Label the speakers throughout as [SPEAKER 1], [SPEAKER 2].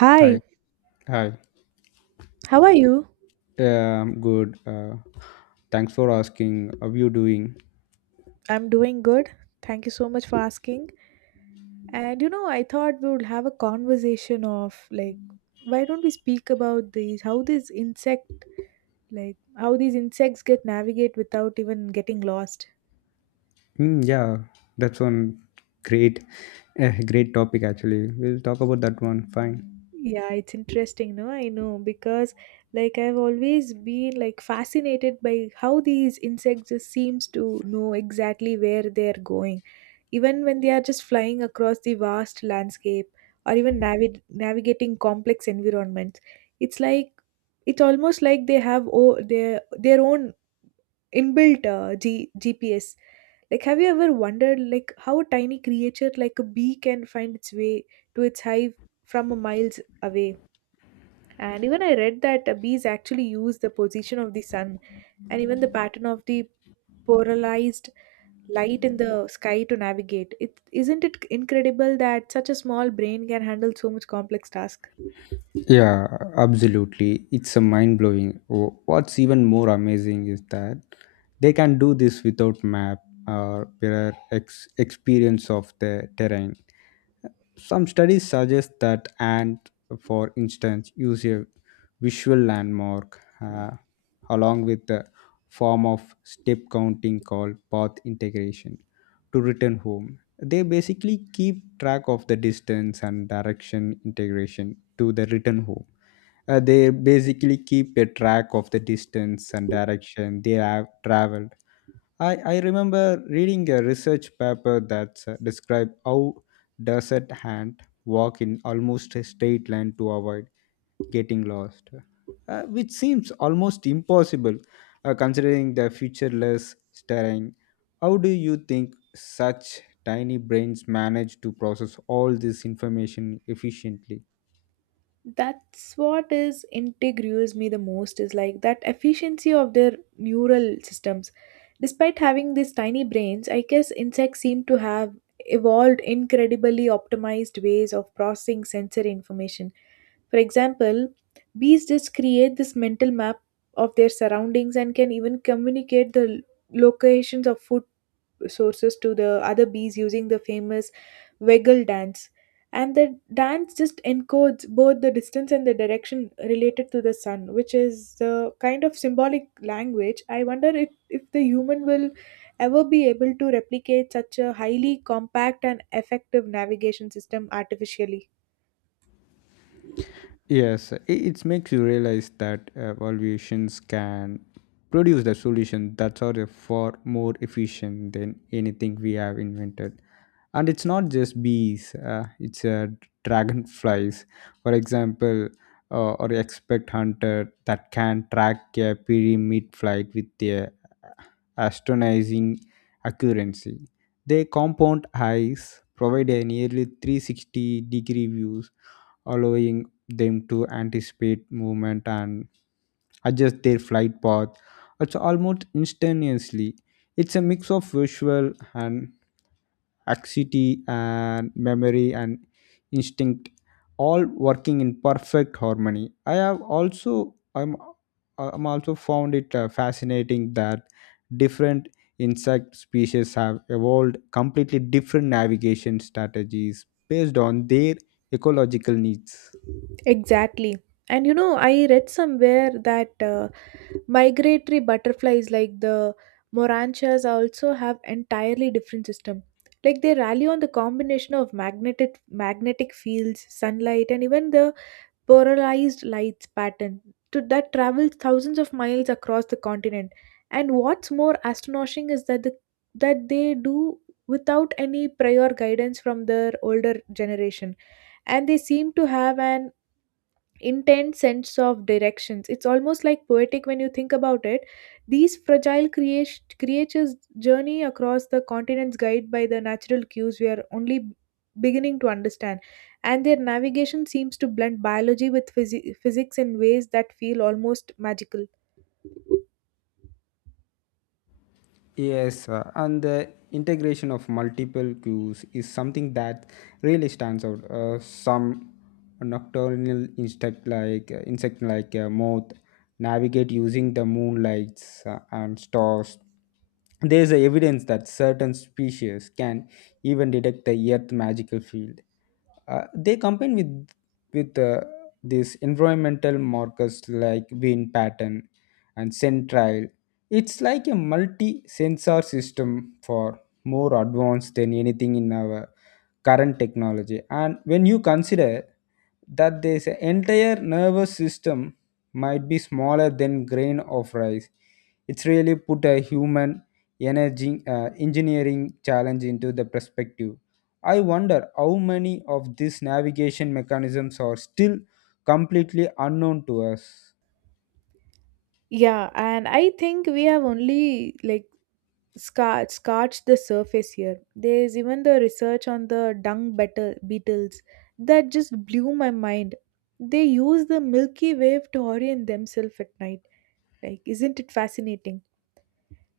[SPEAKER 1] Hi,
[SPEAKER 2] Hi, hi.
[SPEAKER 1] how are you?
[SPEAKER 2] Yeah, I'm good. Thanks for asking. How you doing?
[SPEAKER 1] I'm doing good. Thank you so much for asking. And you know, I thought we would have a conversation of like, why don't we speak about these, how these insect, like, how these insects get navigate without even getting lost?
[SPEAKER 2] Yeah, that's one great, great topic actually. We'll talk about that one. Fine.
[SPEAKER 1] Yeah, it's interesting, no? I know because like I've always been like fascinated by how these insects just seems to know exactly where they're going, even when they are just flying across the vast landscape or even navigating complex environments. It's like it's almost like they have their own inbuilt GPS. Like, have you ever wondered like how a tiny creature like a bee can find its way to its hive from a miles away? And even I read that bees actually use the position of the sun and even the pattern of the polarized light in the sky to navigate. It isn't it incredible that such a small brain can handle so much complex task?
[SPEAKER 2] Yeah, absolutely. It's a mind blowing. What's even more amazing is that they can do this without map or prior experience of the terrain. Some studies suggest that ant, for instance, use a visual landmark along with the form of step counting called path integration to return home, they basically keep track of the distance and direction integration to the return home. They basically keep a track of the distance and direction they have traveled. I remember reading a research paper that described how desert hand walk in almost a straight line to avoid getting lost, which seems almost impossible considering the futureless terrain. How do you think such tiny brains manage to process all this information efficiently?
[SPEAKER 1] That's what is intrigues me the most is like that efficiency of their neural systems despite having these tiny brains. I guess insects seem to have evolved incredibly optimized ways of processing sensory information. For example, bees just create this mental map of their surroundings and can even communicate the locations of food sources to the other bees using the famous waggle dance. And the dance just encodes both the distance and the direction related to the sun, which is the kind of symbolic language. I wonder if the human will ever be able to replicate such a highly compact and effective navigation system artificially.
[SPEAKER 2] Yes, it makes you realize that evaluations can produce the solution that are far more efficient than anything we have invented. And it's not just bees, it's dragonflies, for example, or expect hunter that can track a pyramid flight with their astonishing accuracy. Their compound eyes provide a nearly 360-degree views, allowing them to anticipate movement and adjust their flight path. It's almost instantaneously. It's a mix of visual and anxiety and memory and instinct, all working in perfect harmony. I'm also found it fascinating that different insect species have evolved completely different navigation strategies based on their ecological needs.
[SPEAKER 1] Exactly. And you know, I read somewhere that migratory butterflies like the moranchas also have entirely different system. Like they rally on the combination of magnetic magnetic fields, sunlight, and even the polarized lights pattern that travels thousands of miles across the continent. And what's more astonishing is that the that they do without any prior guidance from their older generation, and they seem to have an intense sense of directions. It's almost like poetic when you think about it. These fragile creatures journey across the continents guided by the natural cues we are only beginning to understand, and their navigation seems to blend biology with physics in ways that feel almost magical.
[SPEAKER 2] Yes, and the integration of multiple cues is something that really stands out. Some nocturnal insect like moth navigate using the moonlights and stars. There is evidence that certain species can even detect the Earth magical field. They combine with these environmental markers like wind pattern and scent trail. It's like a multi sensor system for more advanced than anything in our current technology. And when you consider that this entire nervous system might be smaller than grain of rice, it's really put a human energy engineering challenge into the perspective. I wonder how many of these navigation mechanisms are still completely unknown to us.
[SPEAKER 1] Yeah, and I think we have only like scorched the surface here. There's even the research on the beetles that just blew my mind. They use the Milky Way to orient themselves at night. Like, isn't it fascinating?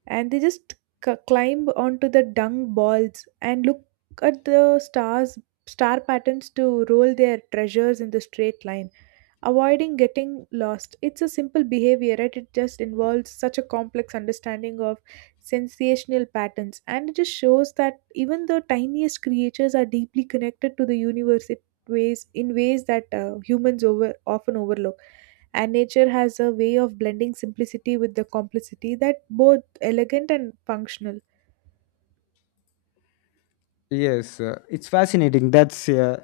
[SPEAKER 1] And they just climb onto the dung balls and look at the stars, star patterns to roll their treasures in the straight line avoiding getting lost. It's a simple behavior, right? It just involves such a complex understanding of sensational patterns. And it just shows that even the tiniest creatures are deeply connected to the universe. It ways in ways that humans over often overlook, and nature has a way of blending simplicity with the complexity that both elegant and functional.
[SPEAKER 2] Yes, it's fascinating that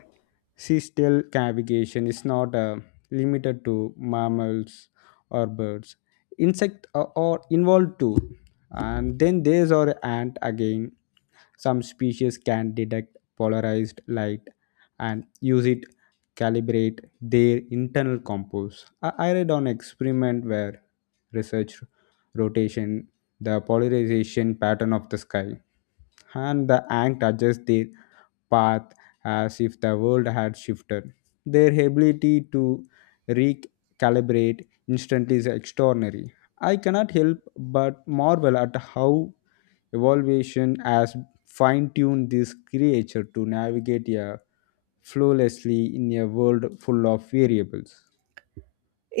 [SPEAKER 2] seasonal navigation is not limited to mammals or birds. Insects are involved too. And then there's our ant again. Some species can detect polarized light and use it calibrate their internal compost. I read on experiment where research rotation, the polarization pattern of the sky, and the ant adjusts their path as if the world had shifted. Their ability to recalibrate instantly is extraordinary. I cannot help but marvel at how evolution has fine tuned this creature to navigate flawlessly in a world full of variables.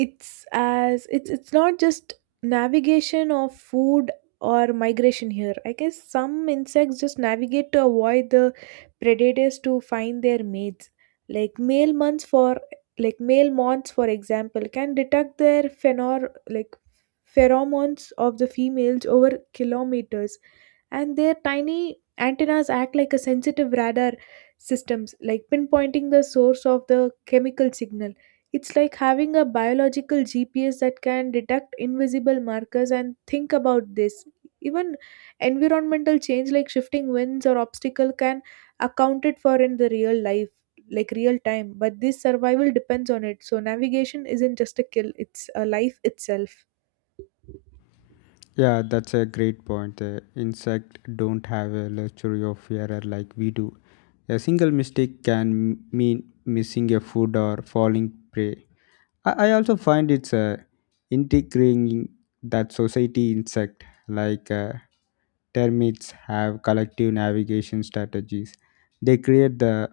[SPEAKER 1] It's as it's it's not just navigation of food or migration here. I guess some insects just navigate to avoid the predators, to find their mates, like male moths, for example, can detect their phenor like pheromones of the females over kilometers, and their tiny antennas act like a sensitive radar systems, like pinpointing the source of the chemical signal. It's like having a biological gps that can detect invisible markers. And think about this, even environmental change like shifting winds or obstacle can accounted for in the real life like real time. But this survival depends on it, so navigation isn't just a kill, it's a life itself.
[SPEAKER 2] Yeah, that's a great point. Insect don't have a luxury of error like we do. A single mistake can mean missing a food or falling prey. I also find it's integrating that society insect like termites have collective navigation strategies. They create the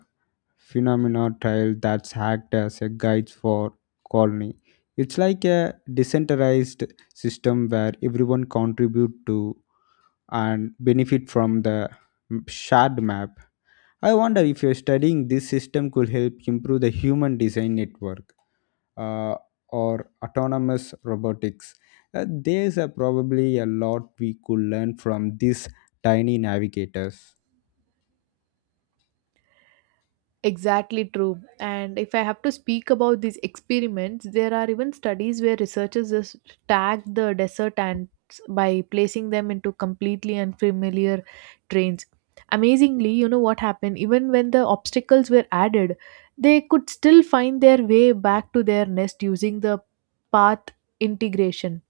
[SPEAKER 2] phenomena trail that's hacked as a guide for colony. It's like a decentralized system where everyone contribute to and benefit from the shared map. I wonder if you're studying this system could help improve the human design network uh, or autonomous robotics. There's a probably a lot we could learn from these tiny navigators.
[SPEAKER 1] Exactly true. And if I have to speak about these experiments, there are even studies where researchers just tag the desert ants by placing them into completely unfamiliar trains. Amazingly, you know what happened? Even when the obstacles were added, they could still find their way back to their nest using the path integration,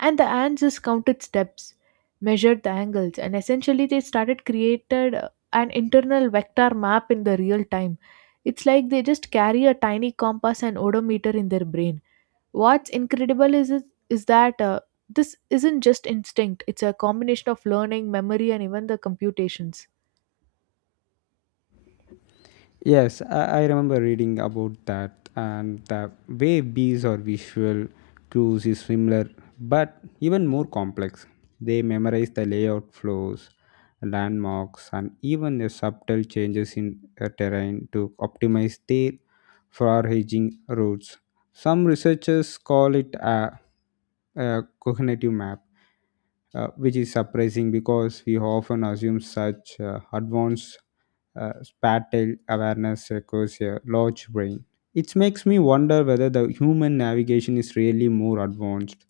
[SPEAKER 1] and the ants just counted steps, measured the angles, and essentially they started created an internal vector map in the real time. It's like they just carry a tiny compass and odometer in their brain. What's incredible is that this isn't just instinct, it's a combination of learning, memory, and even the computations.
[SPEAKER 2] Yes, I remember reading about that, and the way bees are visual cues is similar but even more complex. They memorize the layout flows, landmarks, and even the subtle changes in a terrain to optimize their foraging routes. Some researchers call it a cognitive map, which is surprising because we often assume such advanced spatial awareness requires a large brain. It makes me wonder whether the human navigation is really more advanced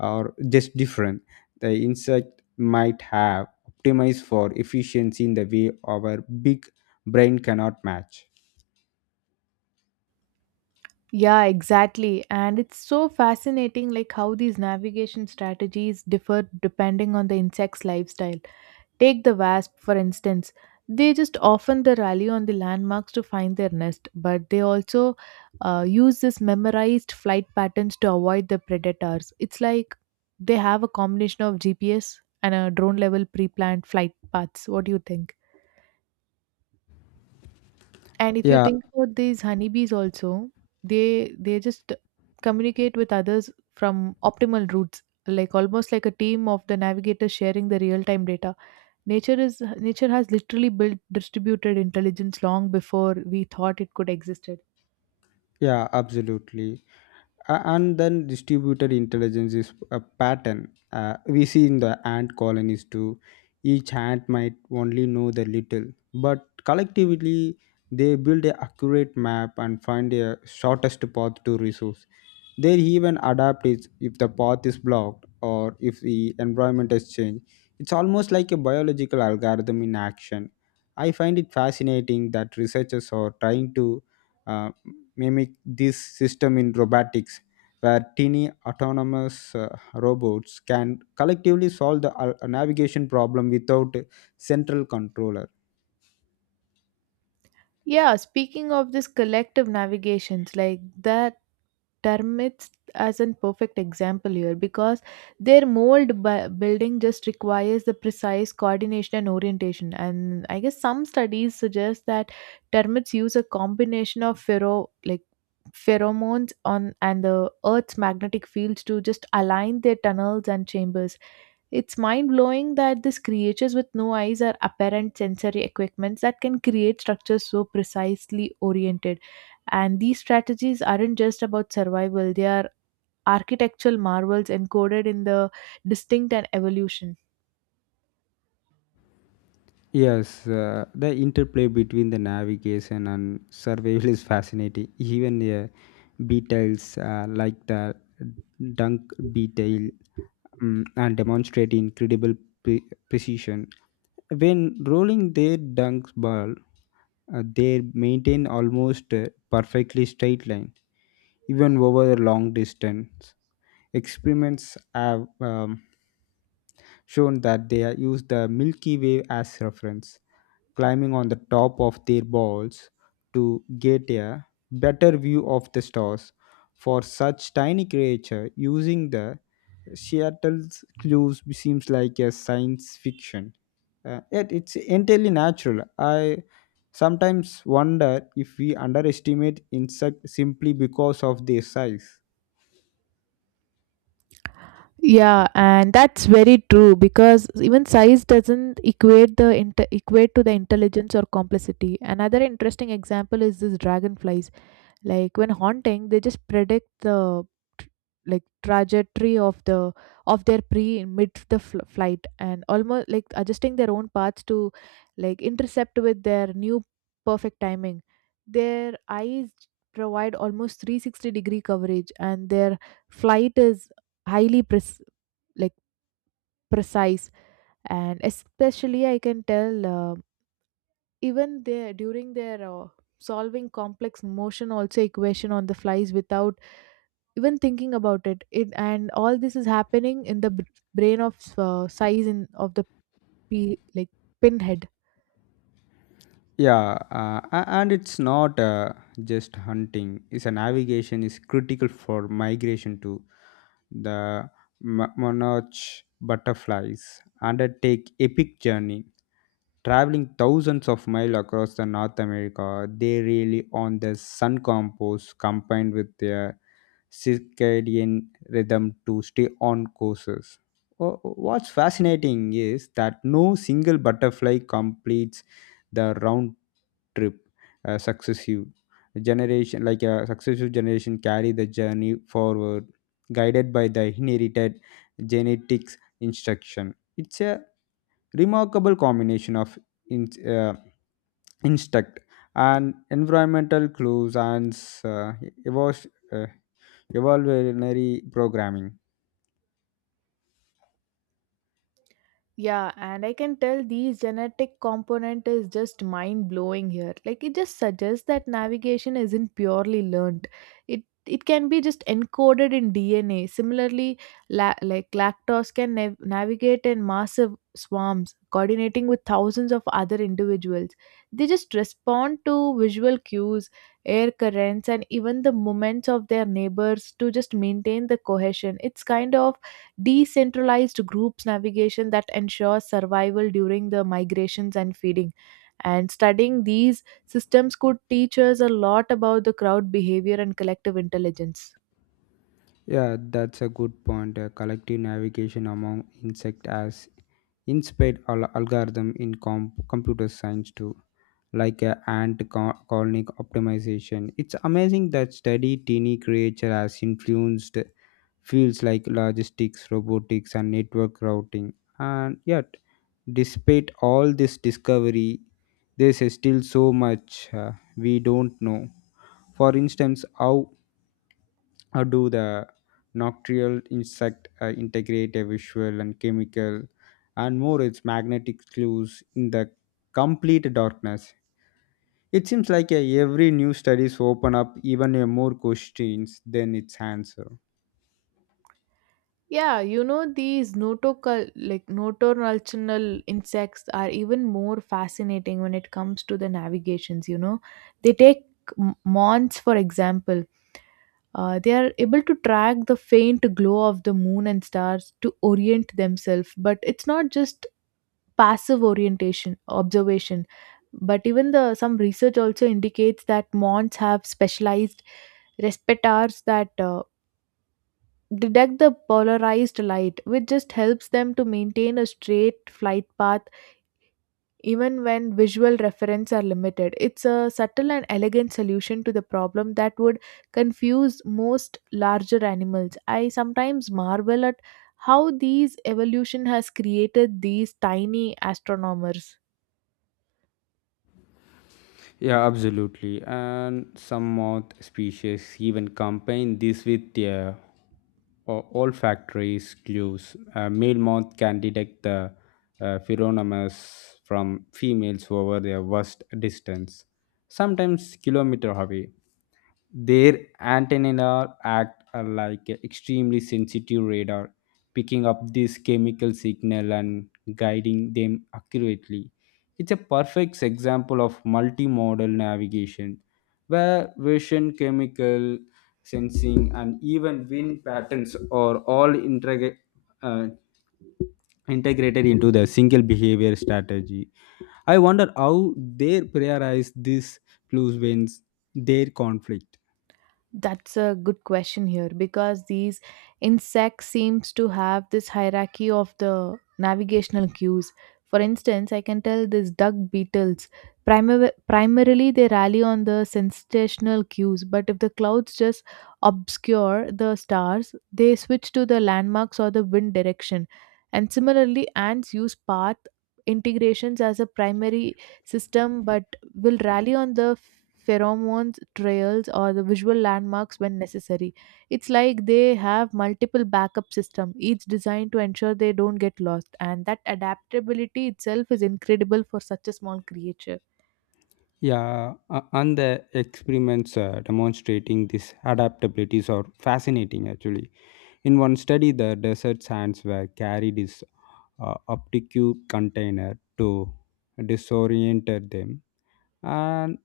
[SPEAKER 2] or just different. The insect might have optimized for efficiency in the way our big brain cannot match.
[SPEAKER 1] Yeah, exactly, and it's so fascinating like how these navigation strategies differ depending on the insect's lifestyle. Take the wasp, for instance. They just often they rally on the landmarks to find their nest, but they also use this memorized flight patterns to avoid the predators. It's like they have a combination of GPS and a drone level pre planned flight paths. What do you think? And if you
[SPEAKER 2] Yeah,
[SPEAKER 1] think about these honeybees also, they just communicate with others from optimal routes, like almost like a team of the navigators sharing the real time data. Nature has literally built distributed intelligence long before we thought it could existed.
[SPEAKER 2] yeah, absolutely. And then distributed intelligence is a pattern we see in the ant colonies too. Each ant might only know the little, but collectively they build a accurate map and find a shortest path to resource. They even adapt it if the path is blocked or if the environment has changed. It's almost like a biological algorithm in action. I find it fascinating that researchers are trying to uh, mimic this system in robotics, where teeny autonomous robots can collectively solve the navigation problem without a central controller.
[SPEAKER 1] Yeah, speaking of this collective navigations, like that termites as an perfect example here, because their building just requires the precise coordination and orientation, and I guess some studies suggest that termites use a combination of pheromones on and the earth's magnetic fields to just align their tunnels and chambers. It's mind blowing that these creatures with no eyes are apparent sensory equipments that can create structures so precisely oriented. And these strategies aren't just about survival, they are architectural marvels encoded in the distinct and evolution.
[SPEAKER 2] Yes, the interplay between the navigation and survival is fascinating. Even the beetles like the dunk beetle and demonstrate incredible precision. When rolling their dunk ball, they maintain almost a perfectly straight line, even over a long distance. Experiments have shown that use the Milky Way as reference, climbing on the top of their balls to get a better view of the stars. For such tiny creature, using the Seattle's clues seems like a science fiction. Yet it's entirely natural. I sometimes wonder if we underestimate insect simply because of their size.
[SPEAKER 1] Yeah, and that's very true, because even size doesn't equate to the intelligence or complexity. Another interesting example is this dragonflies, like when haunting they just predict the tr- trajectory of their pre mid the flight, and almost like adjusting their own paths to like intercept with their new perfect timing. Their eyes provide almost 360-degree coverage, and their flight is highly pres- like precise. And especially I can tell even their during their solving complex motion also equation on the flies without even thinking about it, it, and all this is happening in the brain of size in of the p like pinhead.
[SPEAKER 2] Yeah, and it's not just hunting. It's a navigation is critical for migration too. The monarch butterflies undertake epic journey, traveling thousands of miles across the North America. They really on the sun compost combined with their circadian rhythm to stay on courses. Wh- What's fascinating is that no single butterfly completes the round trip. Successive generation, like a successive generation, carry the journey forward, guided by the inherited genetics instruction. It's a remarkable combination of in, uh, instinct and environmental clues and uh, evo- uh, Evolutionary programming.
[SPEAKER 1] Yeah, and I can tell these genetic component is just mind blowing here. Like it just suggests that navigation isn't purely learned. It can be just encoded in DNA. Similarly, lactose can navigate in massive swarms, coordinating with thousands of other individuals. They just respond to visual cues, air currents, and even the movements of their neighbors to just maintain the cohesion. It's kind of decentralized groups navigation that ensures survival during the migrations and feeding. And studying these systems could teach us a lot about the crowd behavior and collective intelligence.
[SPEAKER 2] Yeah, that's a good point. Collective navigation among insect has inspired algorithm in computer science too, like ant colony optimization. It's amazing that study teeny creature has influenced fields like logistics, robotics, and network routing. And yet, despite all this discovery, there's still so much we don't know. For instance, how do the nocturnal insect integrate a visual and chemical and more its magnetic clues in the complete darkness. It seems like every new studies open up even more questions than its answer.
[SPEAKER 1] Yeah, you know these notocal like nocturnal insects are even more fascinating when it comes to the navigations, you know. They take months, for example. They are able to track the faint glow of the moon and stars to orient themselves, but it's not just passive orientation observation. But even the some research also indicates that mons have specialized respirators that detect the polarized light, which just helps them to maintain a straight flight path even when visual reference are limited. It's a subtle and elegant solution to the problem that would confuse most larger animals. I sometimes marvel at how these evolution has created these tiny astronomers.
[SPEAKER 2] Yeah, absolutely, and some moth species even combine this with a olfactory clues. A male moth can detect the pheromones from females over their vast distance, sometimes kilometer away. Their antennae act are like a extremely sensitive radar, picking up this chemical signal and guiding them accurately. It's a perfect example of multimodal navigation, where vision, chemical sensing, and even wind patterns are all uh, integrated into the single behavior strategy. I wonder how they prioritize these clues when their conflict.
[SPEAKER 1] That's a good question here, because these insects seems to have this hierarchy of the navigational cues. For instance, I can tell these duck beetles primarily they rally on the sensational cues, but if the clouds just obscure the stars, they switch to the landmarks or the wind direction. And similarly, ants use path integrations as a primary system, but will rally on the pheromones, trails, or the visual landmarks when necessary. It's like they have multiple backup systems, each designed to ensure they don't get lost, and that adaptability itself is incredible for such a small creature.
[SPEAKER 2] Yeah, and the experiments demonstrating these adaptabilities are fascinating actually. In one study, the desert sands were carried is obtuse container to disorient them, and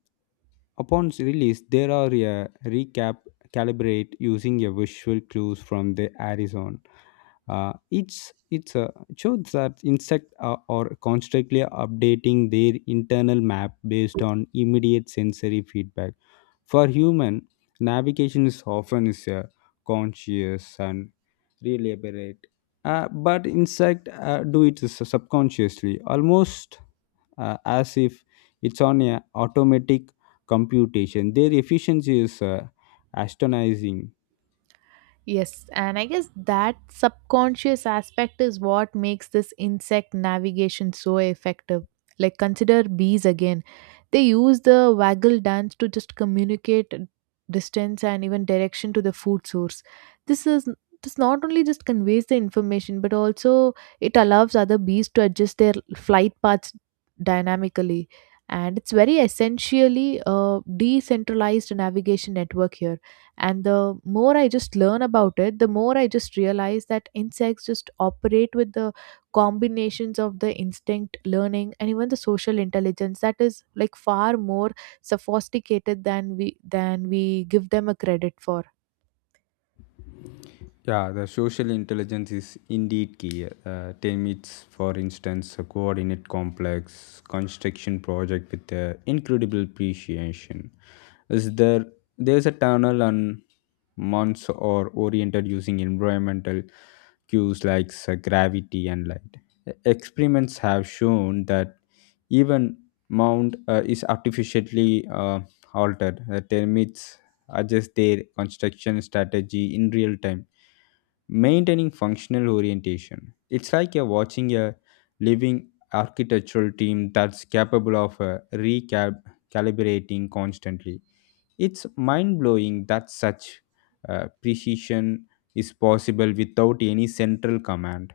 [SPEAKER 2] upon release, there are a recap calibrate using a visual clues from the horizon. It's shows that insects are constantly updating their internal map based on immediate sensory feedback. For human, navigation is often is conscious and deliberate, but insect do it subconsciously, almost as if it's on a automatic computation. Their efficiency is astonishing.
[SPEAKER 1] Yes, and I guess that subconscious aspect is what makes this insect navigation so effective. Like, consider bees again. They use the waggle dance to just communicate distance and even direction to the food source. This is this not only just conveys the information, but also it allows other bees to adjust their flight paths dynamically. And it's very essentially a decentralized navigation network here, and the more I just learn about it, the more I just realize that insects just operate with the combinations of the instinct, learning, and even the social intelligence that is like far more sophisticated than we give them a credit for.
[SPEAKER 2] Yeah, the social intelligence is indeed key. Temit's, for instance, a coordinate complex construction project with incredible appreciation. Is there there's a tunnel on months or oriented using environmental cues like gravity and light. Experiments have shown that even mound is artificially altered. The termites adjust their construction strategy in real time, maintaining functional orientation. It's like you're watching a living architectural team that's capable of recalibrating constantly. It's mind blowing that such precision is possible without any central command.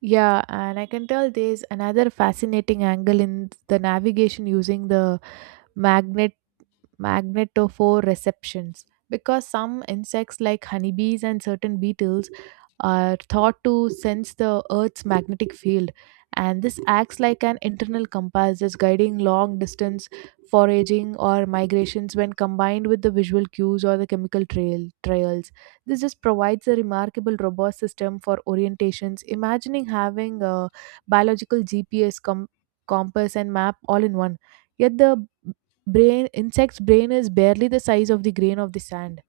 [SPEAKER 1] Yeah, and I can tell there's another fascinating angle in the navigation using the magnet magnetophore receptions because some insects like honeybees and certain beetles are thought to sense the Earth's magnetic field, and this acts like an internal compass, just guiding long distance foraging or migrations when combined with the visual cues or the chemical trails. This just provides a remarkable robust system for orientations. Imagining having a biological GPS compass and map all in one. Yet the brain insect's brain is barely the size of the grain of the sand.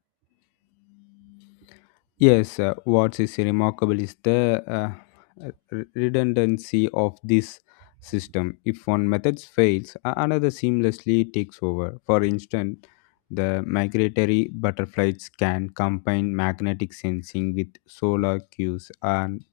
[SPEAKER 2] Yes, what is remarkable is the redundancy of this system. If one method fails, another seamlessly takes over. For instance, the migratory butterflies can combine magnetic sensing with solar cues and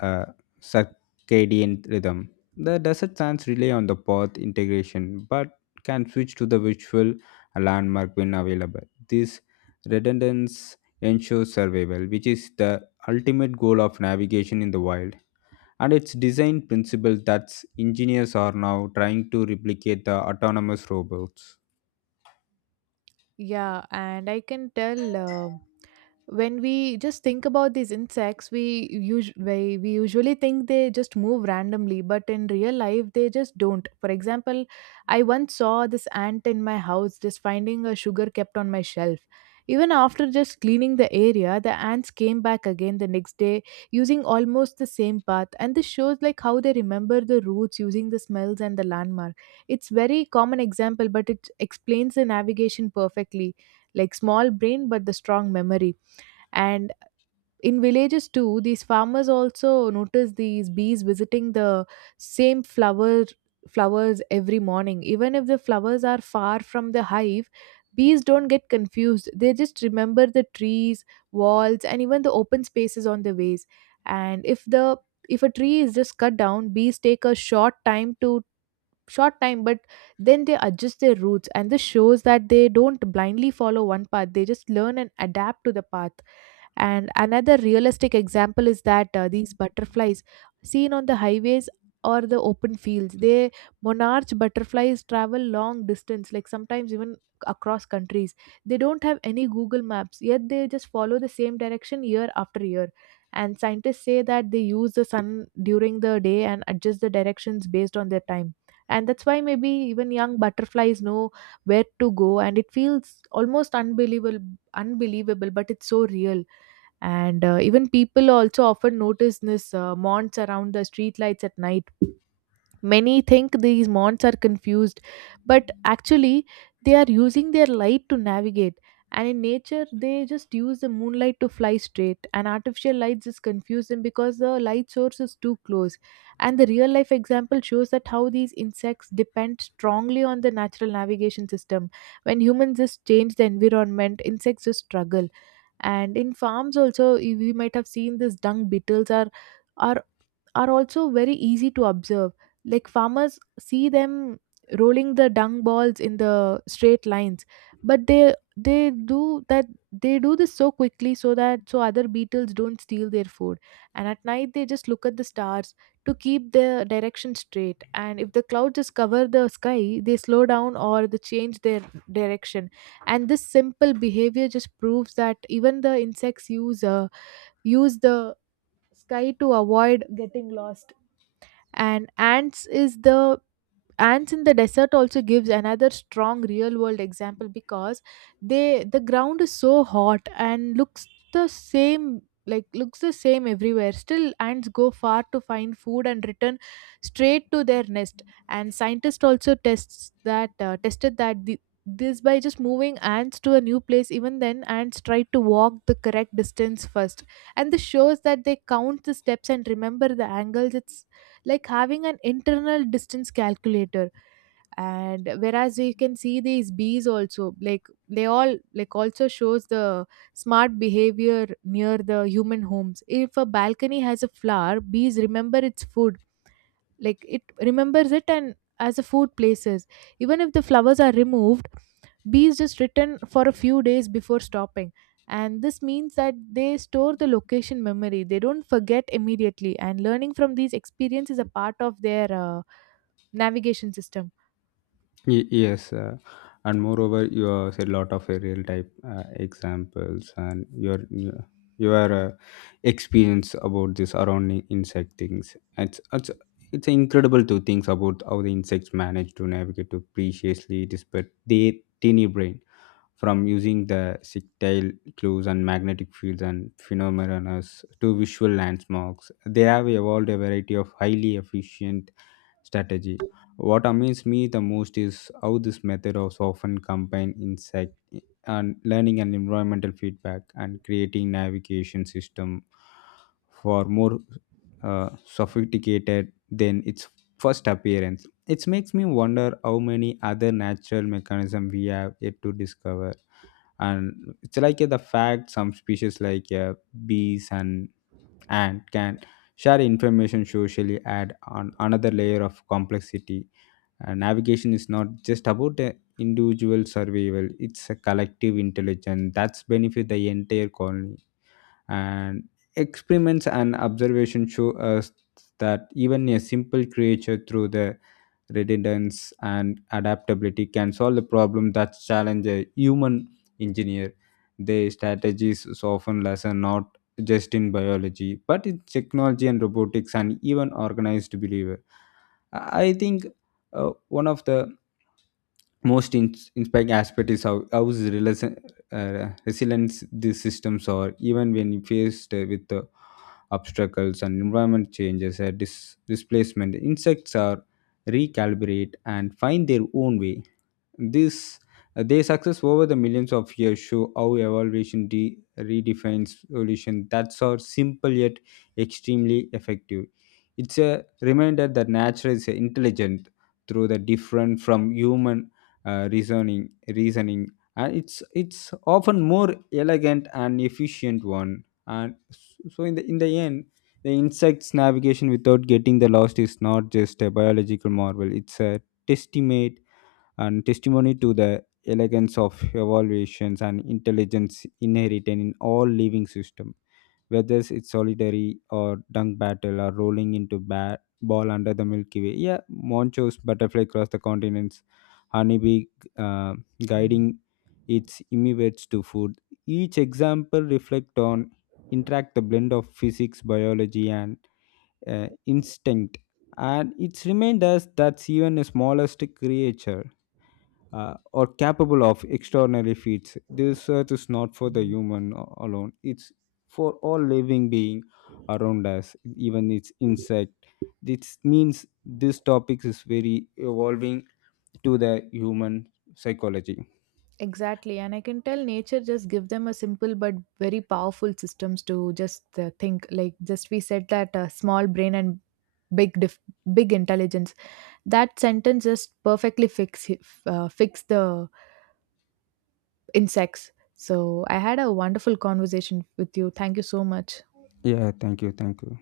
[SPEAKER 2] uh, circadian rhythm. The desert sands rely on the path integration but can switch to the visual landmark when available. This redundancy ensure survival, which is the ultimate goal of navigation in the wild. And its design principle that engineers are now trying to replicate the autonomous robots.
[SPEAKER 1] Yeah and I can tell, when we just think about these insects, we usually think they just move randomly, but in real life they just don't. For example, I once saw this ant in my house just finding a sugar kept on my shelf. Even after just cleaning the area, the ants came back again the next day using almost the same path, and this shows like how they remember the routes using the smells and the landmark. It's very common example, but it explains the navigation perfectly. Like, small brain but the strong memory. And in villages too, these farmers also notice these bees visiting the same flower flowers every morning. Even if the flowers are far from the hive, bees don't get confused. They just remember the trees, walls, and even the open spaces on the ways. And if a tree is just cut down, bees take a short time to short time, but then they adjust their routes, and this shows that they don't blindly follow one path. They just learn and adapt to the path. And another realistic example is that, these butterflies seen on the highways or the open fields, they, monarch butterflies travel long distance, like sometimes even across countries. They don't have any Google Maps, yet they just follow the same direction year after year. And scientists say that they use the sun during the day and adjust the directions based on their time. And that's why maybe even young butterflies know where to go, and it feels almost unbelievable, but it's so real. And even people also often notice this, monts around the streetlights at night. Many think these monts are confused, but actually they are using their light to navigate. And in nature they just use the moonlight to fly straight, and artificial lights just confuse them because the light source is too close. And the real life example shows that how these insects depend strongly on the natural navigation system. When humans just change the environment, insects just struggle. And in farms also, we might have seen these dung beetles are are also very easy to observe. Like, farmers see them rolling the dung balls in the straight lines, but they do this so quickly so that so other beetles don't steal their food. And at night they just look at the stars to keep the direction straight. And if the clouds just cover the sky, they slow down or they change their direction. And this simple behavior just proves that even the insects use the sky to avoid getting lost. And ants in the desert also gives another strong real world example because the ground is so hot and looks the same everywhere. Still, ants go far to find food and return straight to their nest. And scientists also tests that tested that, this by just moving ants to a new place. Even then, ants try to walk the correct distance first, and this shows that they count the steps and remember the angles. It's like having an internal distance calculator. And whereas we can see these bees also, like, they all like also shows the smart behavior near the human homes. If a balcony has a flower, bees remember its food, like it remembers it and as a food places. Even if the flowers are removed, bees just return for a few days before stopping. And this means that they store the location memory. They don't forget immediately, and learning from these experiences is a part of their navigation system.
[SPEAKER 2] Yes, and moreover, you have said a lot of real type examples and your experience about this around insect things. It's incredible to think about how the insects manage to navigate to preciously despite their tiny brain, from using the tactile clues and magnetic fields and phenomena to visual landmarks. They have evolved a variety of highly efficient strategy. What amazes me the most is how this method also often combine insight and learning and environmental feedback and creating navigation system for more sophisticated than its first appearance. It makes me wonder how many other natural mechanisms we have yet to discover. And it's like the fact some species like bees and ant can share information socially add on another layer of complexity, and navigation is not just about individual survival. It's a collective intelligence that's benefit the entire colony. And experiments and observation show us that even a simple creature through the redundancy and adaptability can solve the problem that challenge a human engineer. Their strategies is often lesson not just in biology but in technology and robotics and even organized behavior. I think uh, one of the most inspiring aspect is how is relation, resilience these systems are, even when faced with obstacles and environment changes, displacement insects are recalibrate and find their own way. This their success over the millions of years show how evolution redefines evolution. That's how simple yet extremely effective. It's a reminder that nature is intelligent through the different from human reasoning, and it's often more elegant and efficient one. And so in the end, the insects navigation without getting the lost is not just a biological marvel. It's a testament and testimony to the elegance of evaluations and intelligence inherent in all living system, whether it's solitary or dung battle or rolling into bat ball under the milky way, yeah, monchos butterfly across the continents, honeybee uh, guiding its immigrants to food. Each example reflect on interact the blend of physics biology and instinct, and it's remind us that even the smallest creature or capable of extraordinary feats. This earth is not for the human alone, it's for all living being around us, even its insect. This means this topic is very evolving to the human psychology.
[SPEAKER 1] Exactly, and I can tell nature just give them a simple but very powerful systems to just, think, like, just we said that, small brain and big dif- big intelligence. That sentence just perfectly fix the insects. So I had a wonderful conversation with you. Thank you so much.
[SPEAKER 2] Yeah, thank you, thank you.